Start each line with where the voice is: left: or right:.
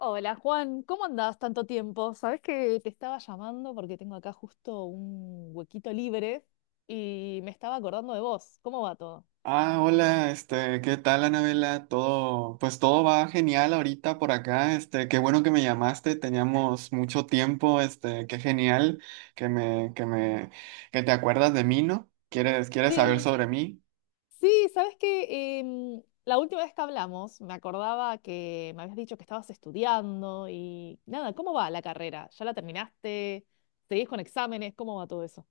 left: Hola Juan, ¿cómo andás tanto tiempo? Sabés que te estaba llamando porque tengo acá justo un huequito libre y me estaba acordando de vos. ¿Cómo va todo?
right: Ah, hola, ¿qué tal, Anabela? Pues todo va genial ahorita por acá. Qué bueno que me llamaste, teníamos mucho tiempo, qué genial que me, que me, que te acuerdas de mí, ¿no? ¿Quieres saber
left: Sí,
right: sobre mí?
left: sí, sabés que la última vez que hablamos me acordaba que me habías dicho que estabas estudiando y nada, ¿cómo va la carrera? ¿Ya la terminaste? ¿Seguís con exámenes? ¿Cómo va todo eso?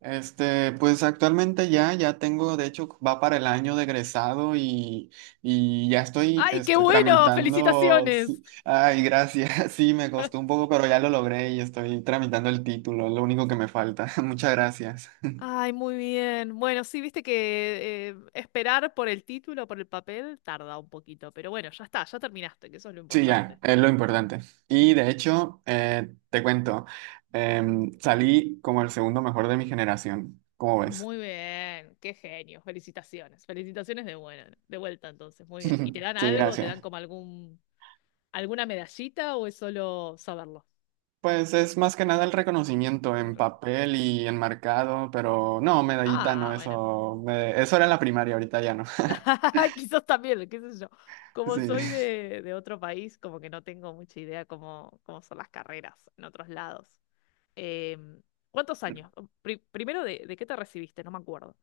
right: Pues actualmente ya, ya tengo. De hecho, va para el año de egresado, y ya estoy,
left: ¡Ay, qué bueno!
right: tramitando. Sí,
left: ¡Felicitaciones!
right: ay, gracias. Sí, me costó un poco, pero ya lo logré y estoy tramitando el título, lo único que me falta. Muchas gracias.
left: Ay, muy bien. Bueno, sí, viste que esperar por el título, por el papel, tarda un poquito, pero bueno, ya está, ya terminaste, que eso es lo
right: Sí, ya,
left: importante.
right: es lo importante. Y de hecho, te cuento, salí como el segundo mejor de mi generación. ¿Cómo ves?
left: Muy bien, qué genio. Felicitaciones, felicitaciones de buena, de vuelta entonces, muy bien. ¿Y te dan
right: Sí,
left: algo? ¿Te dan
right: gracias.
left: como algún alguna medallita o es solo saberlo?
right: Pues es más que nada el reconocimiento
left: El
right: en
left: re-
right: papel y enmarcado, pero no, medallita no,
left: Ah, bueno.
right: eso, eso era en la primaria, ahorita ya no.
left: Quizás también, qué sé yo. Como
right: Sí.
left: soy de otro país, como que no tengo mucha idea cómo, cómo son las carreras en otros lados. Eh, ¿Cuántos años? Primero, ¿de qué te recibiste? No me acuerdo.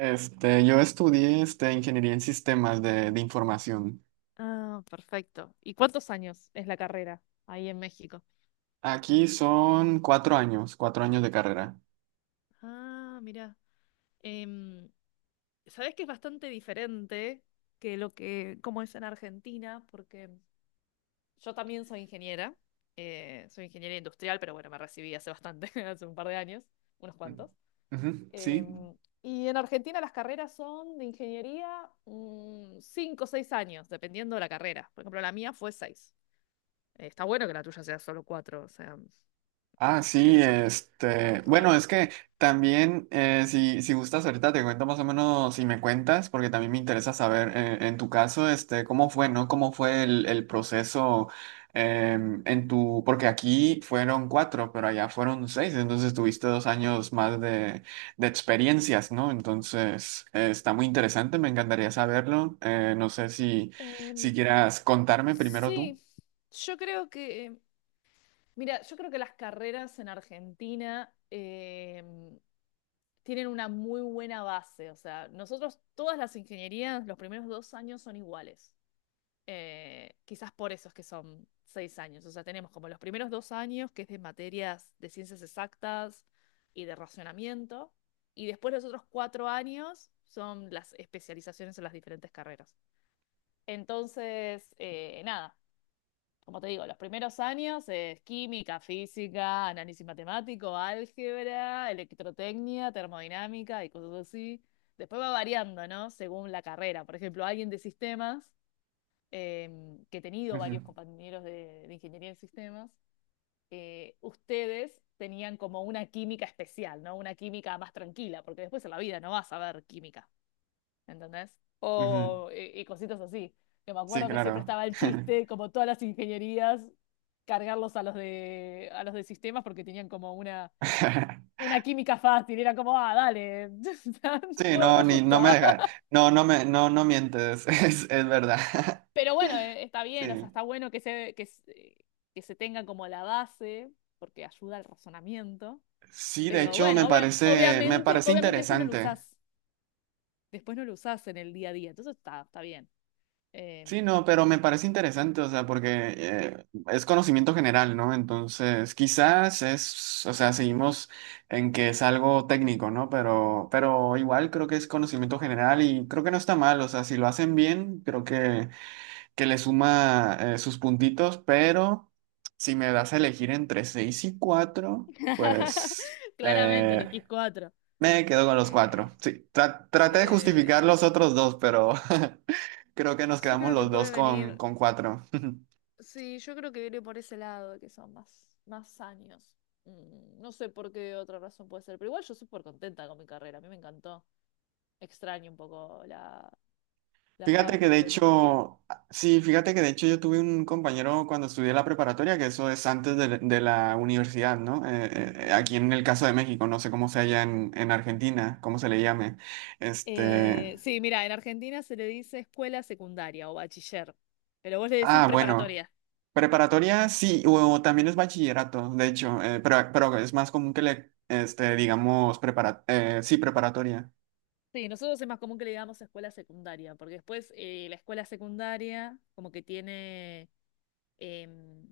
right: Yo estudié, ingeniería en sistemas de información.
left: Ah, perfecto. ¿Y cuántos años es la carrera ahí en México?
right: Aquí son cuatro años de carrera.
left: Ah, mira. Em, sabés que es bastante diferente que lo que, como es en Argentina, porque yo también soy ingeniera industrial, pero bueno, me recibí hace bastante, hace un par de años, unos cuantos.
right: Ujú. Sí.
left: Y en Argentina las carreras son de ingeniería cinco o seis años, dependiendo de la carrera. Por ejemplo, la mía fue seis. Está bueno que la tuya sea solo cuatro, o sea,
right: Ah,
left: qué
right: sí,
left: sé yo, está
right: bueno,
left: bueno.
right: es que también, si gustas ahorita te cuento más o menos si me cuentas, porque también me interesa saber, en tu caso, cómo fue, ¿no? ¿Cómo fue el proceso, porque aquí fueron cuatro, pero allá fueron seis, entonces tuviste dos años más de experiencias, ¿no? Entonces, está muy interesante, me encantaría saberlo. No sé si,
left: Em,
right: si quieras contarme primero tú.
left: sí, yo creo que, mira, yo creo que las carreras en Argentina tienen una muy buena base. O sea, nosotros todas las ingenierías, los primeros dos años son iguales. Quizás por eso es que son seis años. O sea, tenemos como los primeros dos años, que es de materias de ciencias exactas y de racionamiento, y después los otros cuatro años son las especializaciones en las diferentes carreras. Entonces, nada, como te digo, los primeros años es química, física, análisis matemático, álgebra, electrotecnia, termodinámica y cosas así. Después va variando, ¿no? Según la carrera. Por ejemplo, alguien de sistemas que he tenido
right: Ujú,
left: varios compañeros de ingeniería en sistemas, ustedes tenían como una química especial, ¿no? Una química más tranquila, porque después en la vida no vas a ver química, ¿entendés?
right: ujú.
left: O, y cositas así. Que me
right: Sí,
left: acuerdo que siempre
right: claro.
left: estaba el chiste, como todas las ingenierías, cargarlos a a los de sistemas porque tenían como una química fácil. Era como, ah, dale,
right: Sí,
left: no,
right: no,
left: no
right: ni, no me
left: justa.
right: dejan. No, no mientes, es verdad.
left: Pero bueno, está bien, o sea,
right: Sí.
left: está bueno que se, que se tenga como la base, porque ayuda al razonamiento.
right: Sí, de
left: Pero
right: hecho me
left: bueno,
right: parece, me
left: obviamente,
right: parece
left: obviamente después no lo
right: interesante.
left: usás, después no lo usás en el día a día, entonces está, está bien.
right: Sí,
left: Em,
right: no, pero me parece interesante, o sea, porque, es conocimiento general, ¿no? Entonces, quizás es, o sea, seguimos en que es algo técnico, ¿no? Pero igual creo que es conocimiento general y creo que no está mal, o sea, si lo hacen bien, creo que le suma, sus puntitos, pero si me das a elegir entre 6 y 4, pues,
left: claramente elegís cuatro.
right: me quedo con los 4.
left: Eh,
right: Sí, traté de justificar
left: eh,
right: los otros dos, pero creo que nos
left: yo
right: quedamos
left: creo que
right: los dos
left: puede
right: con,
left: venir.
right: con 4.
left: Sí, yo creo que viene por ese lado, que son más, más años. No sé por qué otra razón puede ser, pero igual yo súper contenta con mi carrera, a mí me encantó. Extraño un poco la, la
right: Fíjate que
left: facu,
right: de
left: la universidad.
right: hecho, yo tuve un compañero cuando estudié la preparatoria, que eso es antes de la universidad, ¿no?
left: Ujú.
right: Aquí en el caso de México, no sé cómo sea allá en Argentina, cómo se le llame. Este,
left: Sí, mira, en Argentina se le dice escuela secundaria o bachiller, pero vos le decís
right: Ah, bueno,
left: preparatoria.
right: preparatoria sí, o también es bachillerato, de hecho, pero es más común que le, digamos, sí, preparatoria.
left: Sí, nosotros es más común que le digamos escuela secundaria, porque después la escuela secundaria como que tiene em,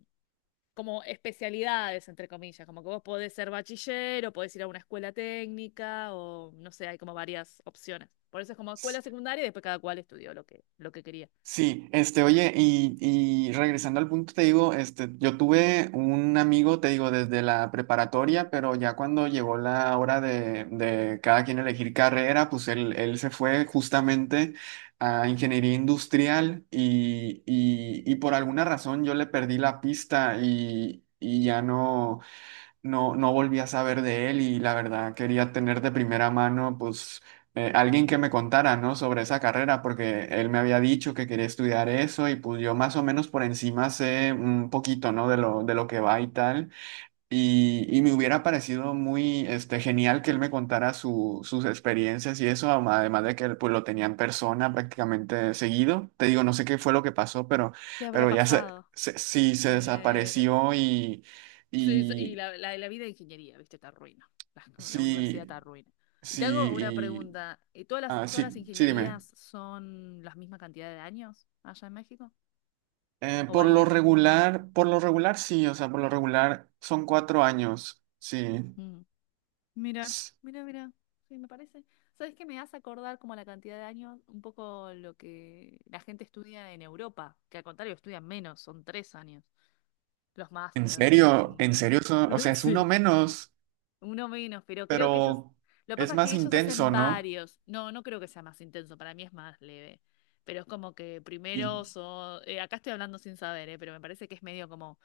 left: como especialidades, entre comillas, como que vos podés ser bachiller o podés ir a una escuela técnica o no sé, hay como varias opciones. Por eso es como escuela secundaria y después cada cual estudió lo que quería.
right: Sí, oye, y regresando al punto, te digo, yo tuve un amigo, te digo, desde la preparatoria, pero ya cuando llegó la hora de cada quien elegir carrera, pues él se fue justamente a ingeniería industrial y, y por alguna razón yo le perdí la pista y, y ya no volví a saber de él, y la verdad quería tener de primera mano, pues, alguien que me contara, ¿no? Sobre esa carrera, porque él me había dicho que quería estudiar eso y pues yo más o menos por encima sé un poquito, ¿no? De lo que va y tal. Y me hubiera parecido muy, genial que él me contara sus experiencias y eso, además de que él, pues, lo tenía en persona prácticamente seguido. Te digo, no sé qué fue lo que pasó, pero,
left: ¿Qué habrá
right: pero ya se,
left: pasado?
right: se- sí, se
left: Eh,
right: desapareció y...
left: sí, sí, y
right: Y,
left: la vida de ingeniería, ¿viste? Está arruina. La, la universidad
right: sí,
left: está arruina. Y
right: sí,
left: te hago una pregunta.
right: ah,
left: Todas las
right: sí, sí, dime.
left: ingenierías son la misma cantidad de años allá en México? ¿O
right: Por lo
left: varían?
right: regular, por lo regular sí, o sea, por lo regular son cuatro años, sí.
left: Mm. Mira,
right: S-
left: mira, mira. Sí, me parece. ¿Sabes qué me hace acordar como la cantidad de años? Un poco lo que la gente estudia en Europa, que al contrario estudian menos, son tres años. Los másters y...
right: En serio, o sea, es uno
left: Sí,
right: menos,
left: uno menos, pero creo que ellos,
right: pero
left: lo que
right: es
left: pasa es
right: más
left: que ellos
right: intenso,
left: hacen
right: ¿no?
left: varios, no, no creo que sea más intenso, para mí es más leve, pero es como que primero,
right: Y,
left: acá estoy hablando sin saber, pero me parece que es medio como,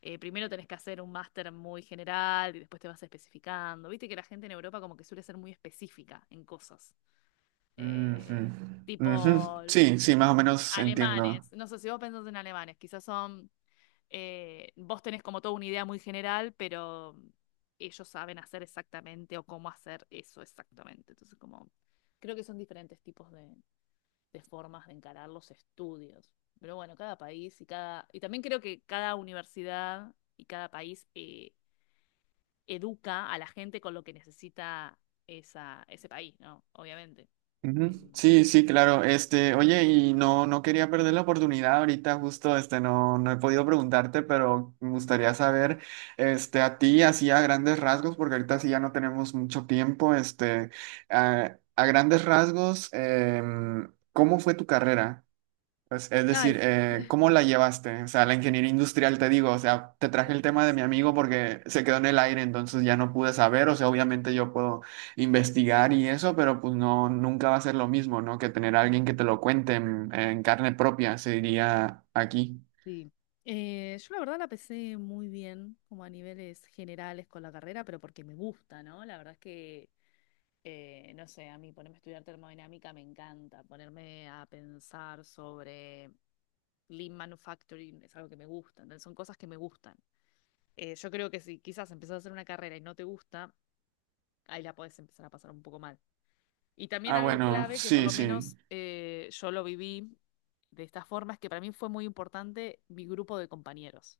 left: primero tenés que hacer un máster muy general y después te vas especificando, viste que la gente en Europa como que suele ser muy específica en cosas,
right: ujú,
left: eh,
right: ujú.
left: tipo
right: Sí, sí, más o menos entiendo.
left: alemanes, no sé si vos pensás en alemanes, quizás son vos tenés como toda una idea muy general, pero ellos saben hacer exactamente o cómo hacer eso exactamente. Entonces, como creo que son diferentes tipos de formas de encarar los estudios. Pero bueno, cada país y cada. Y también creo que cada universidad y cada país educa a la gente con lo que necesita esa, ese país, ¿no? Obviamente.
right: Ujú.
left: Em,
right: Sí, sí, claro. Oye, y no quería perder la oportunidad ahorita, justo, no he podido preguntarte, pero me gustaría saber, a ti, así a grandes rasgos, porque ahorita sí ya no tenemos mucho tiempo, a grandes rasgos, ¿cómo fue tu carrera? Pues, es
left: Ay,
right: decir, ¿cómo la llevaste? O sea, la ingeniería industrial, te digo, o sea, te traje el tema de mi
left: sí.
right: amigo porque se quedó en el aire, entonces ya no pude saber. O sea, obviamente yo puedo investigar y eso, pero pues no, nunca va a ser lo mismo, ¿no? Que tener a alguien que te lo cuente en carne propia, se diría aquí.
left: Sí. Yo la verdad la pesé muy bien, como a niveles generales con la carrera, pero porque me gusta, ¿no? La verdad es que, no sé, a mí ponerme a estudiar termodinámica me encanta, ponerme a pensar sobre lean manufacturing es algo que me gusta, entonces son cosas que me gustan. Yo creo que si quizás empezás a hacer una carrera y no te gusta, ahí la podés empezar a pasar un poco mal. Y también
right: Ah,
left: algo
right: bueno,
left: clave que por
right: sí,
left: lo
right: sí.
left: menos yo lo viví de esta forma es que para mí fue muy importante mi grupo de compañeros.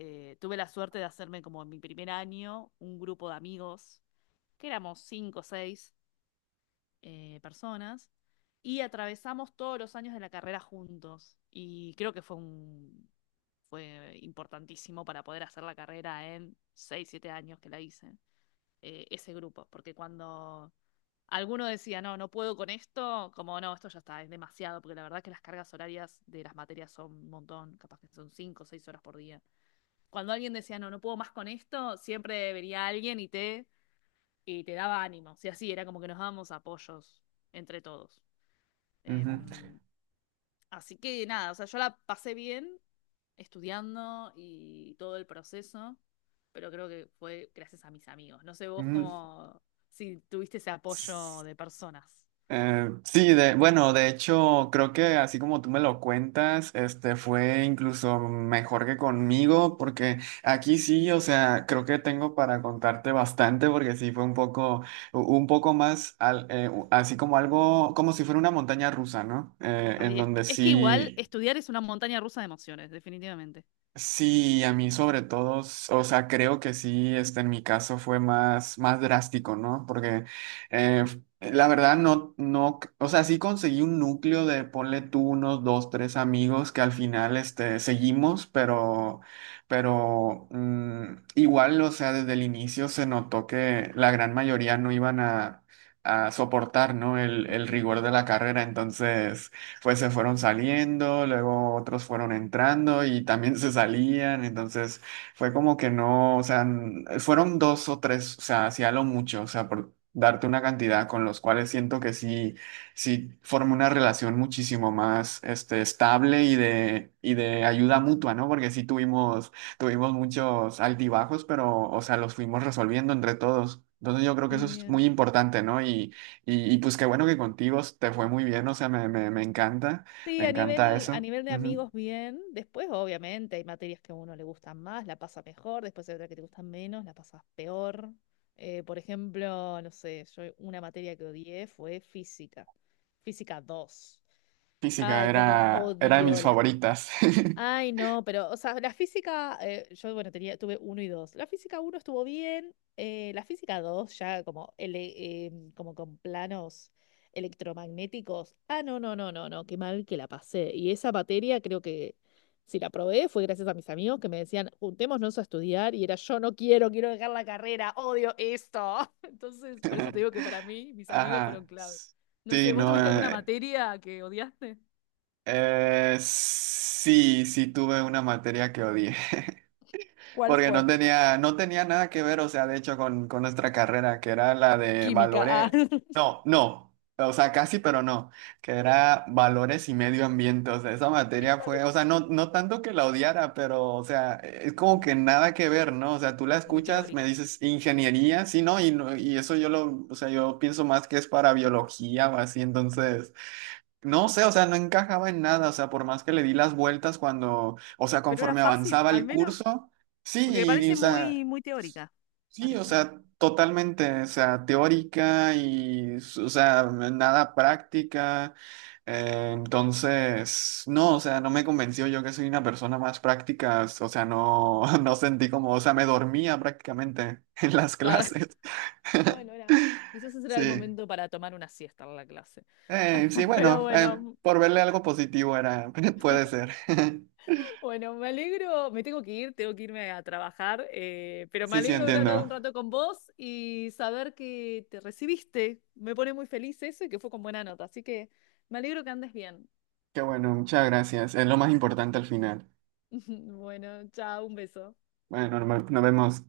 left: Tuve la suerte de hacerme como en mi primer año un grupo de amigos, que éramos cinco o seis personas, y atravesamos todos los años de la carrera juntos. Y creo que fue un, fue importantísimo para poder hacer la carrera en seis, siete años que la hice, ese grupo, porque cuando... Alguno decía, no, no puedo con esto, como no, esto ya está, es demasiado, porque la verdad que las cargas horarias de las materias son un montón, capaz que son cinco o seis horas por día cuando alguien decía, no, no puedo más con esto, siempre venía alguien y te daba ánimo. O sea, sí, era como que nos dábamos apoyos entre todos.
right: Ujú.
left: Em, así que nada, o sea, yo la pasé bien estudiando y todo el proceso, pero creo que fue gracias a mis amigos. No sé vos cómo, si tuviste ese apoyo
right: Ujú.
left: de personas.
right: Sí, bueno, de hecho, creo que así como tú me lo cuentas, este fue incluso mejor que conmigo, porque aquí sí, o sea, creo que tengo para contarte bastante, porque sí fue un poco, un poco más, así como algo, como si fuera una montaña rusa, ¿no? En
left: Ay, es,
right: donde
left: es que igual
right: sí.
left: estudiar es una montaña rusa de emociones, definitivamente.
right: Sí, a mí sobre todo, o sea, creo que sí, en mi caso fue más, más drástico, ¿no? Porque, la verdad no, o sea, sí conseguí un núcleo ponle tú unos dos, tres amigos que al final, seguimos, pero, pero igual, o sea, desde el inicio se notó que la gran mayoría no iban a soportar, ¿no? El rigor de la carrera, entonces pues se fueron saliendo, luego otros fueron entrando y también se salían, entonces fue como que no, o sea, fueron dos o tres, o sea, hacía lo mucho, o sea, por darte una cantidad con los cuales siento que sí, sí formé una relación muchísimo más, estable y de ayuda mutua, ¿no? Porque sí tuvimos muchos altibajos, pero, o sea, los fuimos resolviendo entre todos. Entonces yo creo que
left: Muy
right: eso es
left: bien.
right: muy importante, ¿no? Y pues qué bueno que contigo te fue muy bien, o sea, me encanta,
left: Sí,
right: me encanta
left: a
right: eso.
left: nivel de
right: Ujú.
left: amigos bien. Después, obviamente, hay materias que a uno le gustan más, la pasa mejor, después hay otras que te gustan menos, la pasas peor. Por ejemplo, no sé, yo una materia que odié fue física, física 2.
right: Física
left: Ay,
right: era,
left: cómo
right: era de
left: odio
right: mis
left: las.
right: favoritas.
left: Ay, no, pero, o sea, la física, yo, bueno, tenía, tuve uno y dos. La física uno estuvo bien, la física dos ya como, como con planos electromagnéticos. Ah, no, no, no, no, no, qué mal que la pasé. Y esa materia creo que si la probé fue gracias a mis amigos que me decían, juntémonos a estudiar, y era yo no quiero, quiero dejar la carrera, odio esto. Entonces, por eso te digo que para mí, mis amigos fueron
right: Ajá.
left: clave. No
right: Sí,
left: sé, ¿vos
right: no,
left: tuviste alguna materia que odiaste?
right: sí, sí tuve una materia que odié.
left: ¿Cuál
right: Porque no
left: fue?
right: tenía, no tenía nada que ver, o sea, de hecho, con nuestra carrera, que era la de
left: Química. Ah.
right: valores, no, no, o sea, casi, pero no, que era valores y medio ambiente. O sea, esa materia fue, o sea, no tanto que la odiara, pero, o sea, es como que
left: mm,
right: nada que ver, ¿no? O sea, tú la
left: muy
right: escuchas, me
left: teórica.
right: dices ingeniería, sí, ¿no? Y, y eso yo lo, o sea, yo pienso más que es para biología o así, entonces... No sé, o sea, no encajaba en nada, o sea, por más que le di las vueltas cuando, o sea,
left: Pero era
right: conforme
left: fácil,
right: avanzaba
left: al
right: el
left: menos.
right: curso,
left: Porque me
right: sí, o
left: parece
right: sea,
left: muy, muy teórica.
right: sí, o
left: Parece.
right: sea, totalmente, o sea, teórica y, o sea, nada práctica. Entonces, no, o sea, no me convenció, yo que soy una persona más práctica, o sea, no, no sentí como, o sea, me dormía prácticamente en las
left: Ah,
right: clases.
left: bueno, era, quizás ese era el
right: Sí.
left: momento para tomar una siesta en la clase.
right: Sí,
left: Pero
right: bueno,
left: bueno,
right: por verle algo positivo era, puede ser.
left: bueno, me alegro, me tengo que ir, tengo que irme a trabajar, pero me
right: Sí, sí,
left: alegro de haber hablado un
right: entiendo.
left: rato con vos y saber que te recibiste. Me pone muy feliz eso y que fue con buena nota, así que me alegro que andes bien.
right: Qué bueno, muchas gracias. Es lo más importante al final.
left: Bueno, chao, un beso.
right: Bueno, nos vemos.